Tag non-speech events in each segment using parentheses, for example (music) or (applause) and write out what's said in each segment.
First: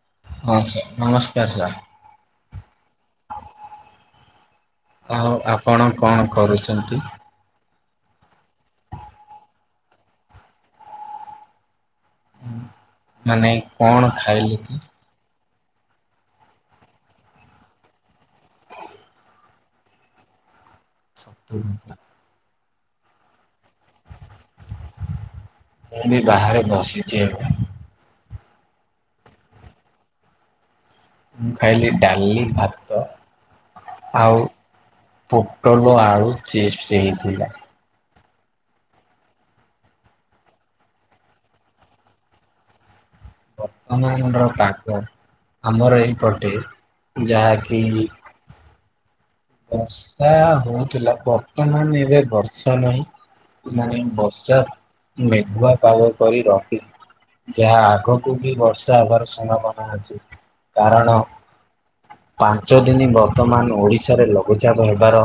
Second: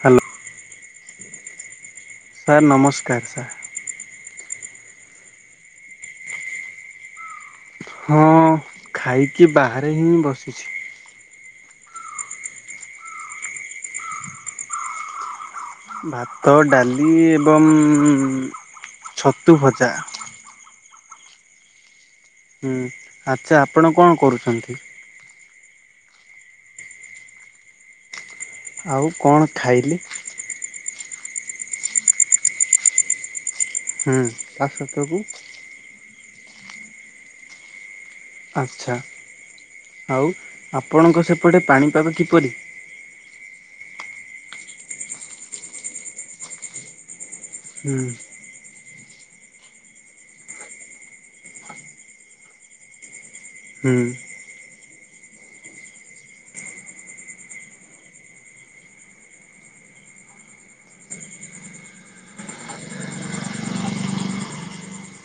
Hello ଆଚ୍ଛା ନମସ୍କାର sir. Sir ନମସ୍କାର ସାର୍। ଆଉ ଆପଣ କଣ କରୁଚନ୍ତି? ହଁ ଖାଇକି ବାହାରେ ହିଁ ବସିଛି। ହଁ ମାନେ କଣ ଖାଇଲେ କି? ଭାତ, ଡାଲି ଏବଂ ଛତୁ ଭଜା। ଛତୁ ଭଜା। ହୁଁ, ଆଚ୍ଛା ଆପଣ କଣ କରୁଛନ୍ତି? ମୁଁ ବି ବାହାରେ ବସିଛି ଏବେ। ଆଉ କଣ ଖାଇଲେ? ମୁଁ ଖାଇଲି ଡାଲି, ଭାତ ହୁଁ ଆଉ ତା ସତକୁ ପୋଟଳ ଆଳୁ ଚିପ୍ସ ହେଇଥିଲା। ଆଚ୍ଛା। ଆଉ ଆପଣଙ୍କ ସେପଟେ ପାଣିପାଗ କିପରି? (unintelligible) ମଣ୍ଡଳ କାଟ ଆମର ଏଇପଟେ ଯାହାକି ହୁଁ ବର୍ଷା ହଉଥିଲା। ବର୍ତ୍ତମାନ ଏବେ ବର୍ଷା ନାହିଁ। ହୁଁ ମାନେ ବର୍ଷା ମେଘୁଆ ପାଗ କରି ରଖିଛି। ଯାହା ଆଗକୁ ବି ବର୍ଷା ହବାର ସମ୍ଭାବନା ଅଛି। କାରଣ ପାଞ୍ଚ ଦିନ ବର୍ତ୍ତମାନ ଓଡ଼ିଶାରେ ଲଘୁଚାପ ହେବାର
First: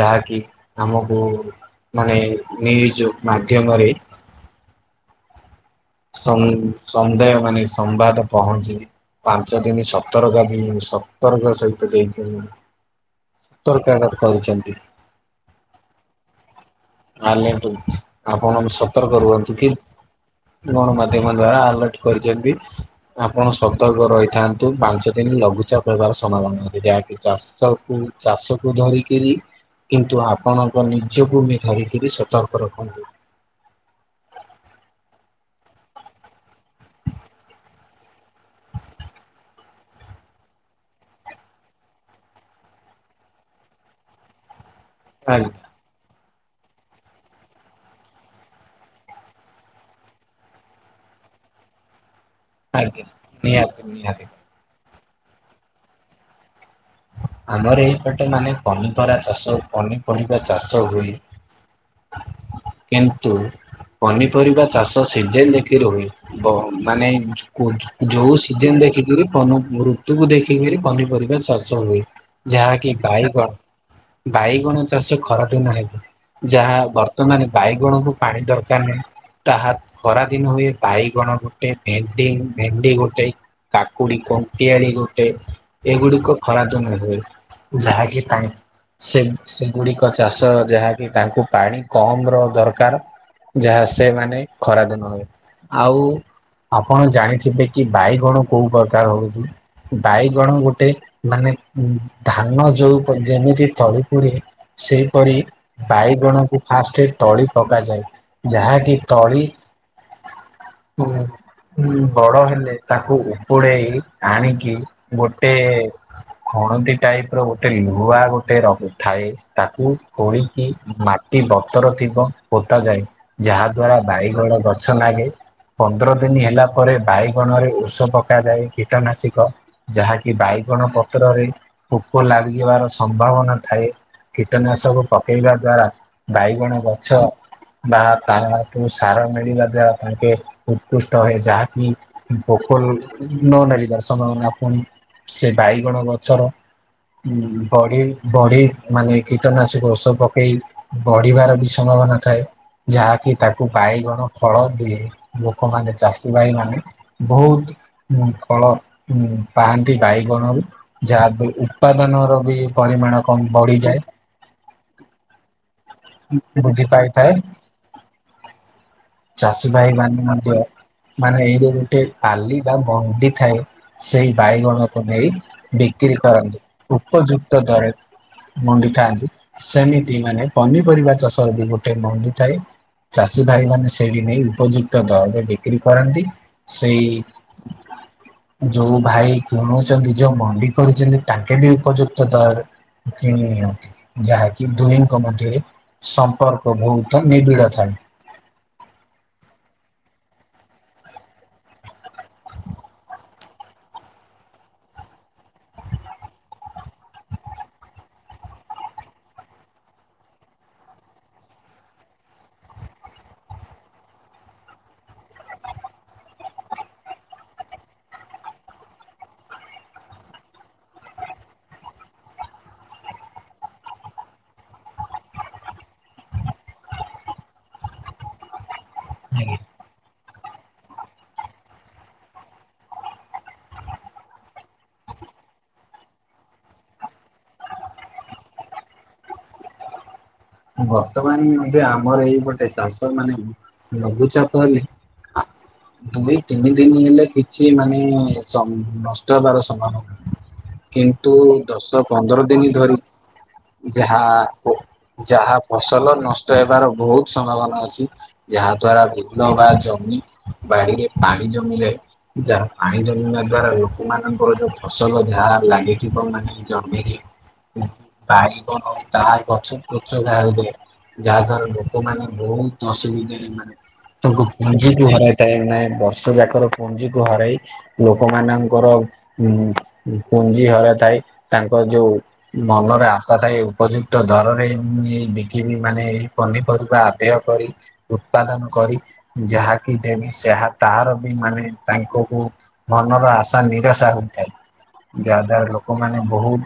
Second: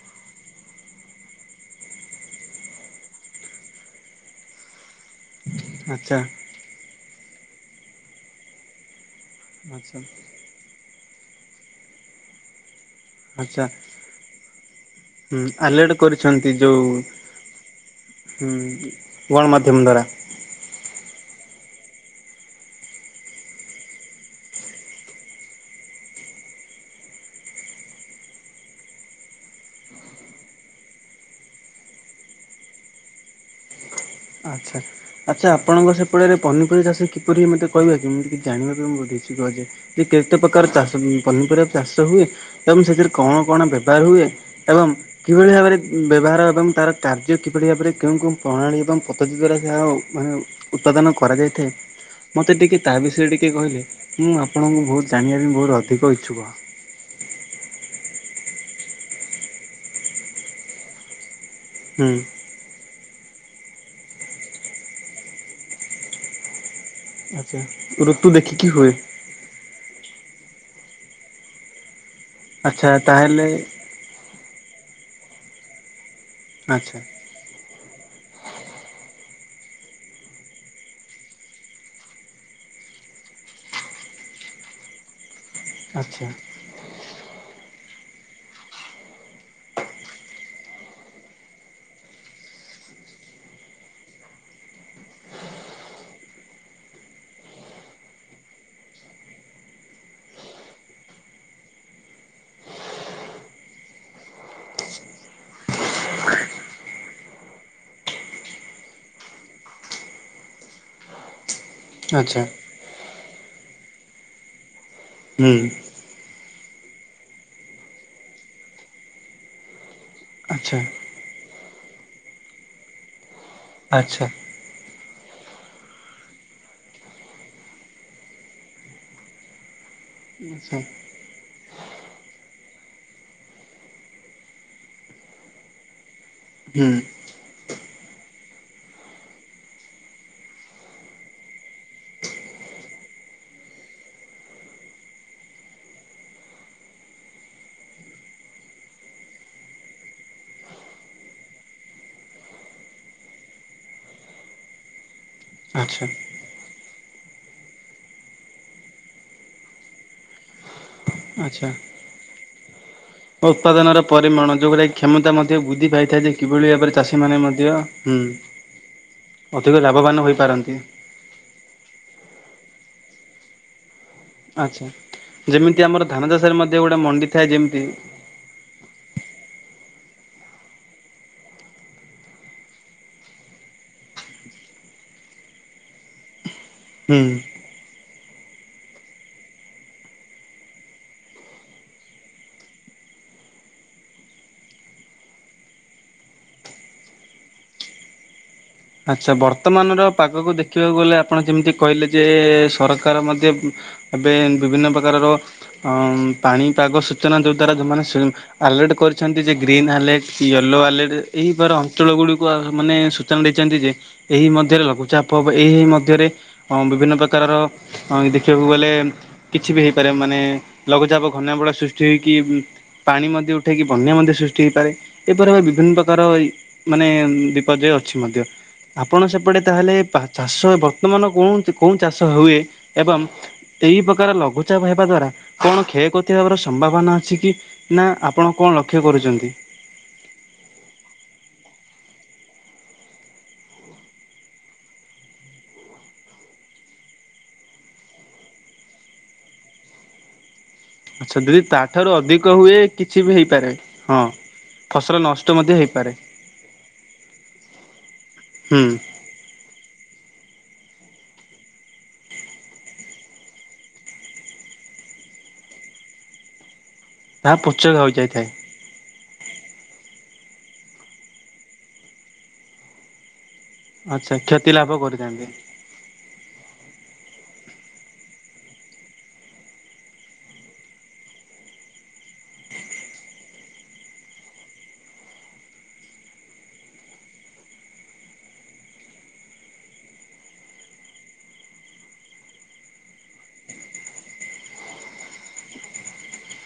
ଯାହାକି ଆମକୁ ମାନେ ନ୍ୟୁଜ୍ ମାଧ୍ୟମରେ ଆଚ୍ଛା ସନ୍ ସନ୍ଦେହ ମାନେ ସମ୍ବାଦ ପହଞ୍ଚିବି। ପାଞ୍ଚ ଦିନି ଆଚ୍ଛା ସତରକା ଦି ସତର୍କ ସହିତ ଦେଇଥିଲି। ଆଛା ହୁଁ ଆଲେର୍ଟ କରିଛନ୍ତି ଯୋଉ। ଆଲେର୍ଟ ହୁଁ ଆପଣ ବି ସତର୍କ ରୁହନ୍ତୁ କି ଗଣମାଧ୍ୟମ ଦ୍ଵାରା ଗଣ ମାଧ୍ୟମ ହବା ଦ୍ଵାରା ଆଲର୍ଟ କରିଛନ୍ତି ଆପଣ ସତର୍କ ରହିଥାନ୍ତୁ ପାଞ୍ଚ ଦିନ ଲଘୁଚାପ ହେବାର ସ ମ୍ଭାବନା ଯାହାକି ଚାଷକୁ ଚାଷକୁ ଧରିକିରି କିନ୍ତୁ ଆପଣଙ୍କ ନିଜକୁ ବି ଧରିକିରି ସତର୍କ ରଖନ୍ତୁ। ଆଚ୍ଛା ଆଚ୍ଛା ଆପଣଙ୍କ ସେପଟେରେ ପନିପରିବା ଚାଷ କିପରି ମତେ କହିବେ କି ମୁଁ ଟିକେ ଜାଣିବା ପାଇଁ ବହୁତ ଇଚ୍ଛୁକ। କି କେତେ ପ୍ରକାର ଚାଷ ପନିପରିବା ଚାଷ ହୁଏ ତମେ ସେଥିରେ କଣ କଣ ବ୍ୟବହାର ହୁଏ? ଏବଂ ଆଜ୍ଞା କିଭଳି ଭାବରେ ବ୍ୟବହାର ଏବଂ ତାର କାର୍ଯ୍ୟ କିଭଳି ଭାବରେ କେଉଁ କେଉଁ ପ୍ରଣାଳୀ ଏବଂ ପଦ୍ଧତି ଦ୍ଵାରା ଯାହା ହଉ ମାନେ ଉତ୍ପାଦନ କରାଯାଇଥାଏ। ମୋତେ ଟିକେ ତା ଆଜ୍ଞା ବିଷୟରେ ଟିକେ ନିହାତି କହିଲେ ନିହାତି ମୁଁ ଆପଣଙ୍କୁ ବହୁତ ଜାଣିବା ପାଇଁ ବହୁତ ଅଧିକ ଇଚ୍ଛୁକ। ଆମର ଏଇପଟେ ମାନେ ପନିପରା ଚାଷ ପନିପରିବା ଚାଷ ହୁଏ। ହୁଁ। କିନ୍ତୁ ପନିପରିବା ଚାଷ ସିଜିନ୍ ଦେଖିକି ହୁଏ ଏବଂ ମାନେ ଆଚ୍ଛା ଋତୁ ଯୋଉ ଦେଖିକି ସିଜନ୍ ହୁଏ ଦେଖିକିରି (unintelligible) ଦେଖିକିରି ପନିପରିବା ଚାଷ ହୁଏ ଆଚ୍ଛା ଯାହାକି ତାହେଲେ (unintelligible) ବାଇଗଣ ଚାଷ ଖରା ଦିନ ହେଇଥାଏ ଯାହା ଆଚ୍ଛା ବର୍ତ୍ତମାନ ବାଇଗଣକୁ ପାଣି ଦରକାର ନାହିଁ। ତାହା ଖରାଦିନ ହୁଏ ବାଇଗଣ ଗୋଟେ ଭେଣ୍ଡି ଭେଣ୍ଡି ଗୋଟେ। କାକୁଡି କଣ୍ଟିଆଳି ଗୋଟେ ଆଚ୍ଛା ଏଗୁଡିକୁ ଖରା ଦିନରେ ହୁଏ ଯାହାକି ପାଣି ସେ ସେଗୁଡିକ ଚାଷ ଯାହାକି ତାଙ୍କୁ ପାଣି କମ୍ ର ଦରକାର। ଯାହା ସେମାନେ ଖରାଦିନ ହୁଏ ଆଉ ଆପଣ ଜାଣିଥିବେ କି ବାଇଗଣ କୋଉ ପ୍ରକାର ହଉଛି? ବାଇଗଣ ଗୋଟେ ମାନେ ଧାନ ଯୋଉ ଯେମିତି ତଳି ପଡ଼େ ସେହିପରି ବାଇଗଣକୁ ଫାଷ୍ଟ ତଳି ପକାଯାଏ ଯାହାକି ତଳି ହୁଁ। ବଡ ଆଚ୍ଛା ହେଲେ ତାକୁ ଉପୁଡେଇ ଆଣିକି ଗୋଟେ ହୁଁ ଖଣଦୀ ଟାଇପ ର ଗୋଟେ ଲୁହା ଗୋଟେ ରହୁ ଥାଏ ତାକୁ ଖୋଳିକି ଆଚ୍ଛା ମାଟି ବତର ଥିବ ପୋତା ଯାଏ। ଯାହା ଦ୍ଵାରା ଆଚ୍ଛା। ବାଇଗଣ ଗଛ ଲାଗେ। ପନ୍ଦର ଦିନି ହେଲା ପରେ ବାଇଗଣରେ ଓଷ ପକାଯାଏ କୀଟାନାଶିକ ଯାହାକି ଆଚ୍ଛା ବାଇଗଣ ପତ୍ରରେ ପୋକ ଲାଗିବାର ସମ୍ଭାବନା ଥାଏ। କୀଟନାଶକୁ ପକେଇବା ଦ୍ଵାରା ବାଇଗଣ ହୁଁ ଗଛ ବା ତା କୁ ସାର ମିଳିବା ଦ୍ଵାରା ତାଙ୍କେ ଉତ୍କୃଷ୍ଟ ହୁଏ ଯାହାକି ପୋକ ନ ନେବ ଦର୍ଶନପଣ ସେ ଭାଇଗଣ ଗଛର ବଢି ବଢି ମାନେ କୀଟନାଶକ ଔଷଧ ପକେଇ ବଢିବାର ବିଷଣ ନଥାଏ ଯାହାକି ତାକୁ ବାଇଗଣ ଫଳ ଦିଏ। ଲୋକମାନେ ଆଚ୍ଛା ଚାଷୀ ଭାଇ ମାନେ ବହୁତ ଫଳ ଉ ପାଆନ୍ତି ବାଇଗଣରୁ ଯାଦ ଉତ୍ପାଦନ ରବି ଉତ୍ପାଦନ ର ପରିମାଣ ଯୋଉଗୁରାକି କ୍ଷମତା ମଧ୍ୟ ବୃଦ୍ଧି ପାଇଥାଏ ଯେ କିଭଳି ବୃଦ୍ଧି ଭାବରେ ଚାଷୀ ପାଇଥାଏ ମାନେ ମଧ୍ୟ ହୁଁ। ଚାଷୀ ଅଧିକ ଭାଇ ଲାଭବାନ ମାନେ ମଧ୍ୟ ହୋଇପାରନ୍ତି ମାନେ ଏଇଜଉ ଗୋଟେ। ପାଲି ବା ମଣ୍ଡି ଥାଏ ସେଇ ଆଚ୍ଛା। ବାଇଗଣକୁ ନେଇ ଯେମିତି ଆମର ବିକ୍ରି ଧାନ ଚାଷରେ କରନ୍ତି ମଧ୍ୟ ଗୋଟେ ମଣ୍ଡି ଥାଏ ଉପଯୁକ୍ତ ଯେମିତି ଦରରେ ମୁଣ୍ଡି ଥାଆନ୍ତି। ସେମିତି ମାନେ ପନିପରିବା ଚାଷ ବି ଗୋଟେ ମଣ୍ଡି ଥାଏ। ଚାଷୀଭାଇ ମାନେ ସେଇଠି ନେଇ ଉପଯୁକ୍ତ ଦରରେ ବିକ୍ରି କରନ୍ତି। ସେଇ ହୁଁ। ଯୋଉ ଭାଇ କିଣୁଛନ୍ତି ଯୋଉ ମ ବି, କରିଛନ୍ତି ତାଙ୍କେ ବି ଉପଯୁକ୍ତ ଦରରେ କିଣି ନିଅନ୍ତି। ଯାହାକି ଦୁହିଁଙ୍କ ମଧ୍ୟରେ, ସମ୍ପର୍କ ବହୁତ ନିବିଡ ଥାଏ। (inaudible) ଆଚ୍ଛା ବର୍ତ୍ତମାନର ପାଗକୁ ଦେଖିବାକୁ ଗଲେ, ଆପଣ ଯେମିତି କହିଲେ, ଯେ ସରକାର ମଧ୍ୟ ଏବେ ବିଭିନ୍ନ ପ୍ରକାରର, ଅଁ ପାଣିପାଗ ସୂଚନା ଯୋଉ ଦ୍ଵାରା ଯଉମାନେ ସି-ଅଲ୍ ଗୋଟେ କରିଛନ୍ତି ଗ୍ରୀନ୍ ଆଲେର୍ଟ, ୟେଲୋ ଆଲେର୍ଟ, ଏହି ଦ୍ୱାରା ଅଞ୍ଚଳ ଗୁଡିକୁ ମାନେ ସୁଚନା ଦେଇ କେମିତି ଯେ, ଏହି ମଧ୍ୟରେ ଲଘୁଚାପ ହବ, ଏହି ମଧ୍ୟରେ, ଅଁ ବିଭିନ୍ନ ପ୍ରକାରର ଅଁ ଦେଖି ବାକୁ ଗଲେ, କିଛି ବି ହେଇପାରେ। ମାନେ ଲଘୁଚାପ ଘନ୍ୟା ବଳ ସୃଷ୍ଟି ହେଇକି ଉଁ ପାଣି ମଧ୍ୟ ଉଠେଇକି ବନ୍ୟା ମଧ୍ୟ ସୃଷ୍ଟି ହେଇପାରେ। ଏ ପରି ବିଭିନ୍ନ ପ୍ରକାର, ଏଇ ମାନେ ବିପର୍ଯୟ ଅଛି ମଧ୍ୟ। ଆପଣ ଆଜ୍ଞା। ସେପଟେ ତାହେଲେ ପା ଚାଷ ବର୍ତ୍ତମାନ କଉଁ ଚ୍- କୋଉଁ ଚାଷ ହୁଏ? ଏବଂ ଏହି ପ୍ରକାର ଲଘୁଚାପ ହେବା ଦ୍ଵାରା କଣ କ୍ଷୟକ୍ଷତି ହେବାର ସମ୍ଭାବନା ଅଛି କି? ନା ଆପଣ କଣ ଲକ୍ଷ୍ୟ କରୁଛନ୍ତି? (inaudible) ବର୍ତ୍ତମାନ ମଧ୍ୟ ଆମର ଏଇପଟେ ଚାଷ ମାନେ, ଲଘୁଚାପ ହେଲେ (inaudible) ଦୁଇ, ତିନି ଦିନ ହେଲେ କିଛି ମାନେ ସ- ନଷ୍ଟ ହେବାର ସମ୍ଭାବନା ନଥାଏ। କିନ୍ତୁ ଆଚ୍ଛା ଯଦି ଦଶ, ତାଠାରୁ ପନ୍ଦର ଅଧିକ ଦିନି ହୁଏ ଧରି, କିଛି ବି ହେଇପାରେ ଯାହା ହଁ। ଫସଲ ନଷ୍ଟ ଯାହା ମଧ୍ୟ ହେଇପାରେ ଫସଲ ନଷ୍ଟ ହେବାର ବହୁତ ସମ୍ଭାବନା ଅଛି। ଯାହା ହୁଁ ଦ୍ଵାରା ବିଲ ବା ଜମି ବାଡିିରେ ପାଣି ଜମିଲେ ଯାହା ପାଣି ଜମିବା ଦ୍ଵାରା, ଲୋକମାନଙ୍କର ଯୋଉ ଫସଲ, ଯାହା ଲାଗିଥିବ ମାନେ ଯ ତାହା ପୋଚକ ଆଜ୍ଞା। ହୋଇଯାଇଥାଏ। ବାଇଗଣ ତା ପଛକୁ ପଛ ଗାଳି ଦିଏ, ଯାହା ଦ୍ଵାରା ଲୋକମାନେ ବହୁତ ଅସୁବିଧାରେ ମାନେ ଆଚ୍ଛା ତାକୁ କ୍ଷତି ଲାଭ ପୁଞ୍ଜିକୁ କରିଥାନ୍ତି। ହରାଇଥାଏ। ନାଇଁ ବର୍ଷ ଯାକର ପୁଞ୍ଜିକୁ ହରାଇ ଲୋକମାନଙ୍କର ଉଁ, ପୁଞ୍ଜି ହରା ଥାଏ। ତାଙ୍କ ଯୋଉ ମନରେ ଆଶା ଥାଏ ଉପଯୁକ୍ତ ଦରରେ ମୁଁ ଏ ବିକିବି ମାନେ, ଏଇ ପନିପରିବା ଆଦେୟ କରି, ଉତ୍ପାଦନ କରି ଯାହା କି ଦେମି ସେହା, ତାହାର ବି ମାନେ ତାଙ୍କକୁ ମନର ଆଶା ନିରାଶା ହୋଇଥାଏ। ଯାହାଦ୍ଵାରା ଲୋକମାନେ ବହୁତ,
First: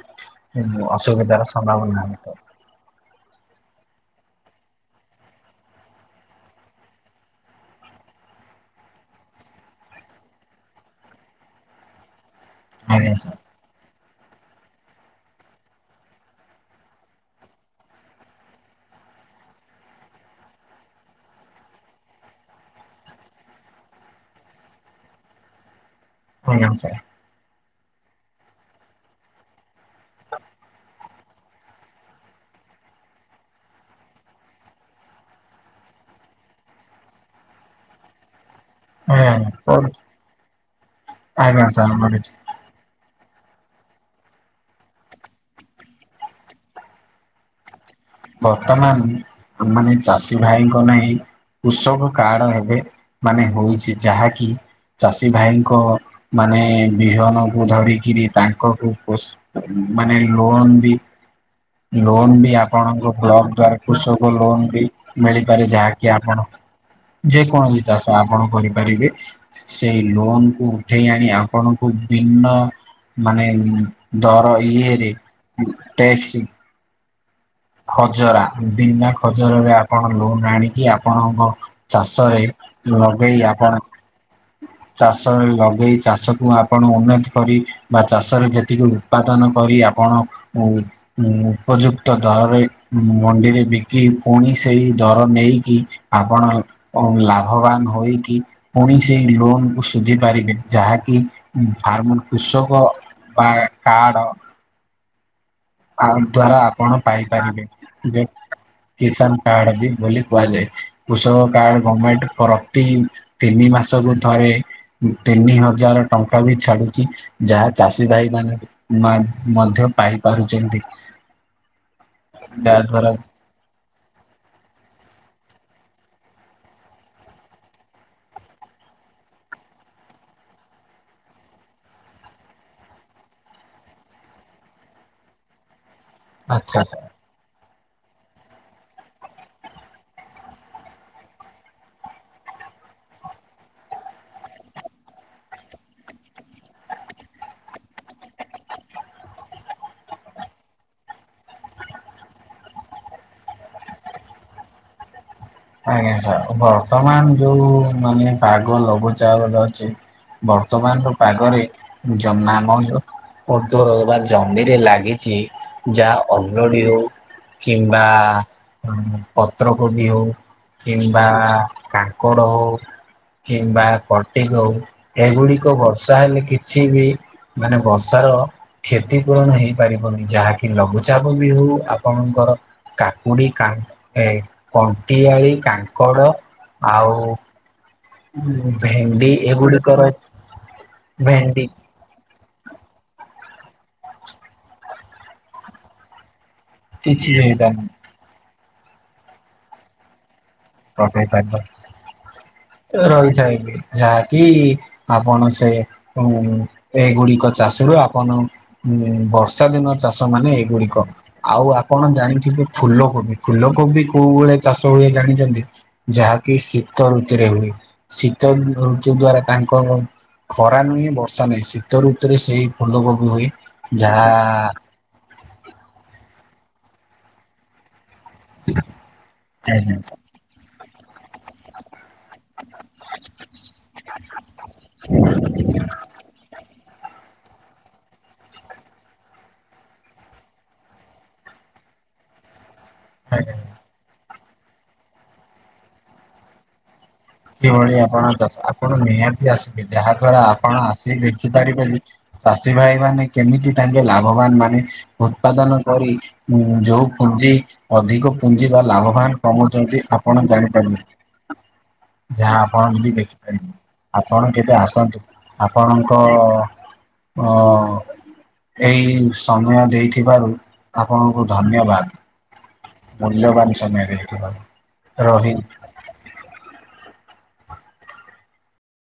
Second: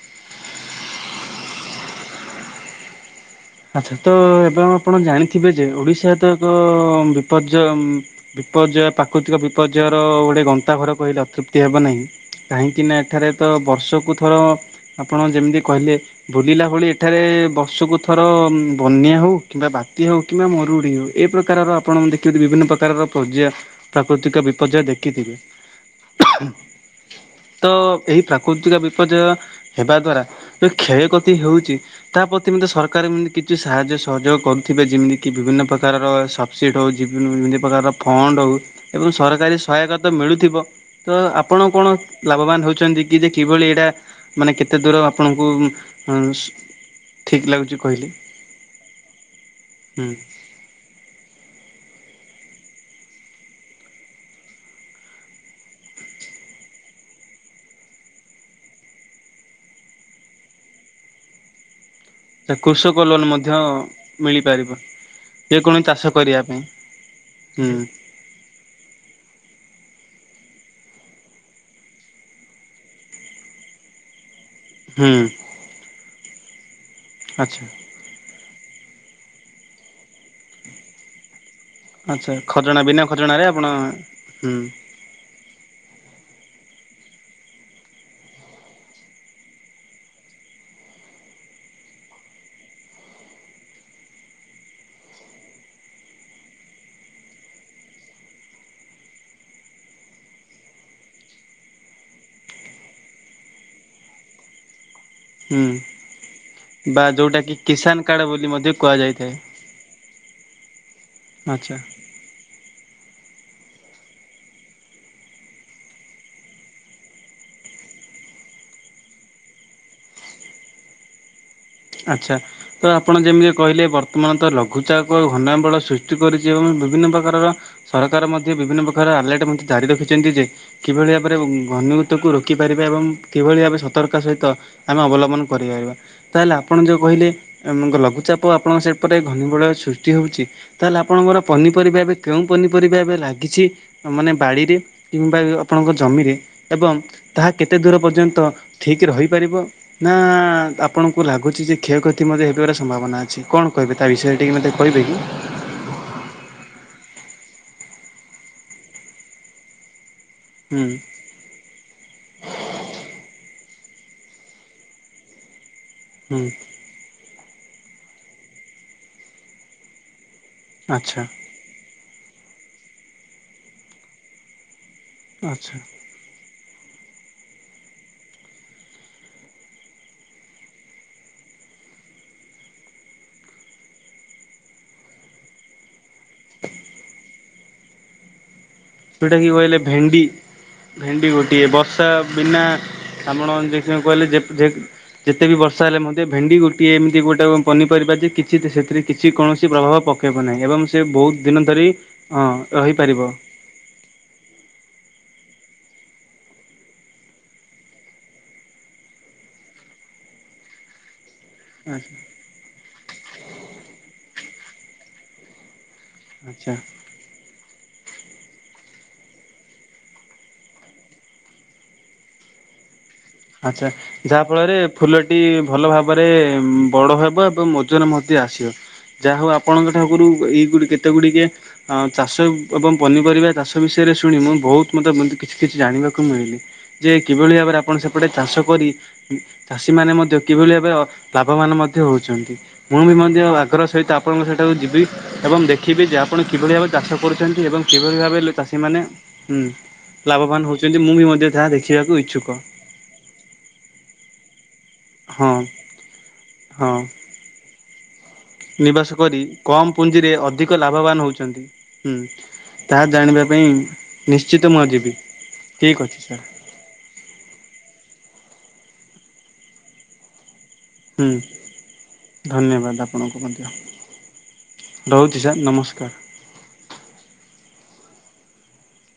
ଉଁ ଅସୁବିଧାର ସମ୍ଭାବନା ହୋଇଥାଏ। ଆଛା ତ ଏବେ ଆପଣ ଜାଣିଥିବେ ଯେ, ଓଡିଶା ତ ଏକ ବିପର୍ଯ୍ୟୟ ଉଁ- ବି ପର୍ଯ୍ୟୟ ପ୍ରାକୃତିକ ବିପର୍ଯ୍ୟୟ ର, ଗୋଟେ ଗନ୍ତାଘର କହିଲେ ଅତୃପ୍ତି ହେବ ନାହିଁ। କାହିଁକି ନା ଆଜ୍ଞା ଏଠାରେ ସାର୍ ତ ବର୍ଷକୁ ଆପଣ। ଆପଣ ଯେମି ତି କହିଲେ, ବୁଲିଲା ଭଳି ଏଠାରେ ବର୍ଷୁକୁ ଥ ଥର ବନ୍ୟା ହେଉ କିମ୍ବା ବାତିଆ ହେଉ କିମ୍ବା ମରୁଡ଼ି ହେଉ, ଏ ପ୍ରକାରର ଆପଣ ଦେଖି ଥିବେ ବିଭିନ୍ନ ପ୍ରକାରର ପର୍ଯ୍ୟାୟା, ପ୍ରାକୃତିକ ବିପର୍ଯ୍ୟୟ ଦେଖିଥିବେ। ହଁ ନିଶ୍ଚୟ। ତ ଏହି ପ୍ରାକୃତିକା ବିପର୍ଯ୍ୟୟ ହେବା ଦ୍ଵାରା, ଯୋଉ କ୍ଷୟକତି ହେଉଚି। ତା ପ୍ରତି ମଧ୍ଯ ସର କାର, ଏମିତି କିଛି ସାହାଯ୍ୟ, ସହଯୋଗ କରୁଥିବେ। ଯେମିତିକି ବିଭିନ୍ନ ପ୍ରକାରର ସପ୍ ସିଡି ହୋଉଚି ବି- ବିଭିନ୍ନ ପ୍ରକାରର ଫଣ୍ଡ ହୋଉ ଏବଂ ଆଜ୍ଞା ସରକାରୀ ସହାୟକ କରୁଛି ତ ମିଳୁଥିବ। ତ ଆପଣ ଆଜ୍ଞା କଣ, ସାର୍ କରୁଛି। ଲାଭବାନ ହେଉଚନ୍ତି? କି ଯେ କିଭଳି ଏଇଟା, ମାନେ କେତେ ଦୂର ଆପଣଙ୍କୁ, ଉଁ- ସ୍-ଠିକ୍ ଲାଗୁଚି? ବର୍ତ୍ତମାନ ଆମାନେ ହୁଁ ଚାଷୀ ଭାଇଙ୍କ ନେଇ, କୃଷକ କାର୍ଡ ହେବେ, ମାନେ ହୋଉଛି, ଯାହାକି ଚାଷୀ ଭାଇଙ୍କ, ମାନେ ବିହନ କୁ ଧରିକିରି ତାଙ୍କକୁ ପୋଷ୍ ମାନେ ଲୋନ ବି, ଲୋନ ବି ଆପ୍ କୃଷକ ବ୍କକ ଲୋନ୍ ମଧ୍ୟ ଦ୍ଵାରା କୃଷକ ଲୋନ ମିଳିପାରିବ ବି ମିଳିପାରି ଯେକୌଣସି ଯାଏ, ଚାଷ ଯାହାକି କରିବା ଆପଣ ପାଇଁ ଯେ ହୁଁ କୌଣସି ଚାଷ ଆପଣ କରିପାରିବେ। ସେହି ଲୋନ କୁ ଉଠେଇ ଆଣି ଆପଣଙ୍କୁ ବିଭିନ୍ନ, ମାନେ ଦର ଇଏରେ, ହୁଁ ଉଁ- ଟ୍ୟାକ୍ସି ଆଚ୍ଛା ଖଜରା, ବିନା ଖଜରରେ, ଆପଣ ଲୋନ୍ ଆଣିକି ଆପଣଙ୍କ ଆଚ୍ଛା ଚାଷରେ ଖଜଣା ବିନା ଲଗେଇ ଖଜଣାରେ ଆପଣ ହୁଁ ଚାଷ ଲଗେଇ ଚାଷକୁୁ ଆପଣ ଉନତି କରି ବା ଚାଷରେ ଯେତିକି ଉତ୍ପାଦନ କରି ଆପଣ ଉ ଉପଯୁକ୍ତ ଦରରେ ମଣ୍ଡିରେ ବିକି ପୁଣି ସେଇ ଦର ନେଇକି ଆପଣ ଲାଭବାନ ହୋଇକି ପୁଣି ସେ ଲୋନକୁ ସୁଝି ପାରିବେ ଯାହାକି ଫାର୍ମ କୃଷଭ ବା କାଡ଼ ହୁଁ ଆ ଦ୍ଵାରା ଆପଣ ବା ଯୋଉଟାକି ପାଇପାରିବେ କିଷାନ ଯେ କାର୍ଡ଼ ବୋଲି ମଧ୍ୟ କୁହାଯାଇଥାଏ କିଷାନ କାର୍ଡ ବି ବୋଲି କୁହାଯାଏ। କୃଷକ ଆଚ୍ଛା କାର୍ଡ ଗର୍ମେଣ୍ଟ ରତି ତିନି ମାସକୁୁ ଥରେ ତିନି ହଜାର ଟଙ୍କା ବି ଛାଡୁଛି ଯାହା ଚାଷୀ ଭାଇ ମଧ୍ୟ ପାଇ ପାରୁଛନ୍ତି। ଆଛା ତ ଆପଣ ଯେମିତି କହିଲେ ବର୍ତ୍ତମାନ ତ ଲଘୁଚାପ ଘନା ବଳ ସୃଷ୍ଟି କରିଛି ଏବଂ ବିଭିନ୍ନ ପ୍ରକାରର ସରକାର ମଧ୍ୟ ବିଭିନ୍ନ ପ୍ରକାର ଆଲର୍ଟ ମଧ୍ୟ ଜାରି ରଖିଛନ୍ତି। କିଭଳି ଭାବରେ ଘନି ଭୂତକୁ ରୋକିପାରିବେ ଏବଂ କିଭଳି ଭାରେ ସତର୍କ ସହିତ ଆମେ ଅବଲମ୍ବ କଣ କରିପାରିବା ତାହେଲେ ଆପଣ ଆଚ୍ଛା ଯୋଉ ସାର୍। କହିଲେ ଆପଣଙ୍କ ଲଘୁଚାପ ଆପଣଙ୍କ ସେପଟେ ଘନୀବଳୟ ସୃଷ୍ଟି ହେଉଛି, ତାହେଲେ ଆପଣଙ୍କର ପନିପରିବା ଏବେ କେଉଁ ପରିବା ଏବେ ଲାଗିଚି, ଆଉ ମାନେ ବାଡ଼ିରେ କିମ୍ବା ଆପଣଙ୍କ ଜମିରେ ଏବଂ ତାହା କେତେ ଦୂର ପର୍ଯ୍ୟନ୍ତ ଠିକ୍ ରହିପାରିବ ନା ଆପଣଙ୍କୁ ଲାଗୁ କ୍ଷୟକ୍ଷତି ମଧ୍ୟ ହେଇଯିବାର ସମ୍ଭାବନା ଅଛି, କଣ କହିବେ ତା ବିଷୟରେ ଟିକେ ମତେ କହିବେ କି? ଆଜ୍ଞା ସାର୍, ବର୍ତ୍ତମାନ ଯେଉଁ ମାନେ ପାଗ ଲଘୁଚାପରେ ଅଛି। ହୁଁ ବର୍ତ୍ତମାନର ପାଗରେ ଜମା (unintelligible) ତର ଅବା ଜମିରେ ଲାଗିଛି ଯାହା ହୁଁ ଅଲଡି ହଉ, କିମ୍ବା ଆ ପତ୍ରକୋବି ହଉ ଆଚ୍ଛା କିମ୍ବା ଆ କାଙ୍କଡ ହଉ କିମ୍ବା କଟିଙ୍ଗ ହଉ ଏଗୁଡିକ ଆଚ୍ଛା ବର୍ଷା ହେଲେ କିଛି ଯିବି ମାନେ ବର୍ଷାର କ୍ଷତି ପୂରଣ ହେଇପାରିବନି। ଯାହାକି ଲଘୁଚାପ ବି ହଉ ଆପଣଙ୍କର କାକୁଡି, କା, ଏ, କଣ୍ଟିଆଳି, କାଙ୍କଡ, ଆଉ ହୁଁ। (unintelligible) ଯେଉଁଟାକି କହିଲେ ଭେଣ୍ଡି। ଭେଣ୍ଡି ଗୋଟିଏ ବର୍ଷା ବିନା ଆପଣ ଯେ ପାଇଁ କହିଲେ ଯେ ଯେ ଯେତେ ବି ବର୍ଷା ହେଲେ ମଧ୍ୟ ଭେଣ୍ଡି ଗୋଟ ପିଇ ଏମିତି କିଛି ଗୋଟେ ହେଇପାରୁନି ପନିପରିବା ଯେ କିଛି ସେଥିରେ କିଛି କୌଣସି ପ୍ରଭାବ ପକେଇବ। ନାହିଁ। ଏବଂ ସେ ପକେଇ ବହୁତ ପାରିବ ଦିନ ଧରି ହଁ ରହିପାରିବ। ରହିଥାଏ ଯାହାକି ଆପଣ ସେ ଉ ଏଗୁଡିକ ଚାଷରୁ ଆପଣ ହୁଁ ବର୍ଷା ଦିନ ଚାଷ ମାନେ ଏଗୁଡିକ। ଆଉ ଆପଣ ଆଚ୍ଛା ଜାଣିଥିବେ ଫୁଲ କୋବି ଫୁଲ କୋବି କୋଉବେଳେ ଚାଷ ହୁଏ ଜାଣିଛନ୍ତି? ଯାହାକି ଆଚ୍ଛା ଶୀତ ଋତୁରେ ହୁଏ ଶୀତ ଋତୁ ଦ୍ଵାରା ତାଙ୍କ ଖରା ନୁହେଁ ବର୍ଷା ନୁହିଁ ଶୀତ ଋତୁରେ ସେଇ ଫୁଲ କୋ ଆଛା ଯାହା ଫଳରେ ଫୁଲଟି ଭଲ ଭାବରେ ବଡ ହେବ ଏବଂ ଓଜନ ମ ଯେ ଆସିବ ଯାହା ହଉ ଆପଣଙ୍କ ଆଜ୍ଞା ଠାକୁରୁ ଏଇଗୁଡ଼ି କେତେ ଗୁଡିକେ ଆଁ ଚାଷ ଏବଂ ପନିପରିବା ଚାଷ ବିଷୟରେ ଶୁଣି ମୁଁ ବହୁତୁ ମତେ କିଛି କିଛି ଜାଣିବାକୁ ମିଳି ଯେ କିଭଳି ଭାବରେ ଆପଣ ସେ ସେପଟେ ଚାଷ କରି ଚାଷୀ ମାନେ ମଧ୍ୟ କିଭଳି ଭାବବେ ଲାଭବାନ ମଧ୍ୟ ହଉଛନ୍ତି। ମୁଁ ବି ମଧ୍ୟ ଆଜ୍ଞା। ଆଗ୍ରହ ସହିତ ଆପଣଙ୍କ ସେଠାକୁ ଯିବି ଏବଂ ଦେଖିବି ଯେ ଆପଣ କିଭଳି ଭାବ କିଭଳି ଆପଣ ଆପଣ ନିହାତୀ ହୁଁ ଆସିବେ ଯାହା ଦ୍ଵାରା ଲାଭବାନ ଆପଣ ହେଉଛନ୍ତି ମୁଁ ଆସିି ବି ମଧ୍ୟ ତାହା ଦେଖିପାରିବେ ଦେଖିବାକୁ ଇଚ୍ଛୁକ ଚାଷୀ ଭାଇ ମାନେ କେମିତି ତାଙ୍କେ ଲାଭବାନ ମାନେ ହଁ। ଉତ୍ପାଦନ କରି ଉ ହଁ ଯୋଉ ପୁଞ୍ଜି ଅଧିକ ପୁଞ୍ଜି ବା ନିବାସ ଲାଭବାନ କରି କମ୍ କମଉଛନ୍ତି ପୁଞ୍ଜିରେ ଆପଣ ଅଧିକ ଜାଣିପାରିବେ। ଲାଭବାନ ହେଉଛନ୍ତି। ହୁଁ ଯାହା ଆପଣ ତାହା ବି ଜାଣିବା ପାଇଁ ଦେଖିପାରିବେ ଆପଣ ନିଶ୍ଚିତ କେବେ ମୁଁ ଯିବି ଆସନ୍ତୁ ଠିକ୍ ଆପଣଙ୍କ ଅଛି ସାର୍। ଅ ଏଇ ସମୟ ଦେଇଥିବାରୁ ହୁଁ ଆପଣଙ୍କୁ ଧନ୍ୟବାଦ ଧନ୍ୟବାଦ ଆପଣଙ୍କୁ ମଧ୍ୟ ମୂଲ୍ୟବାନ ସମୟରେ ଦେଇଥିବାରୁ। ରହୁଛି ରହିଲି। ସାର୍ ନମସ୍କାର। (inaudible)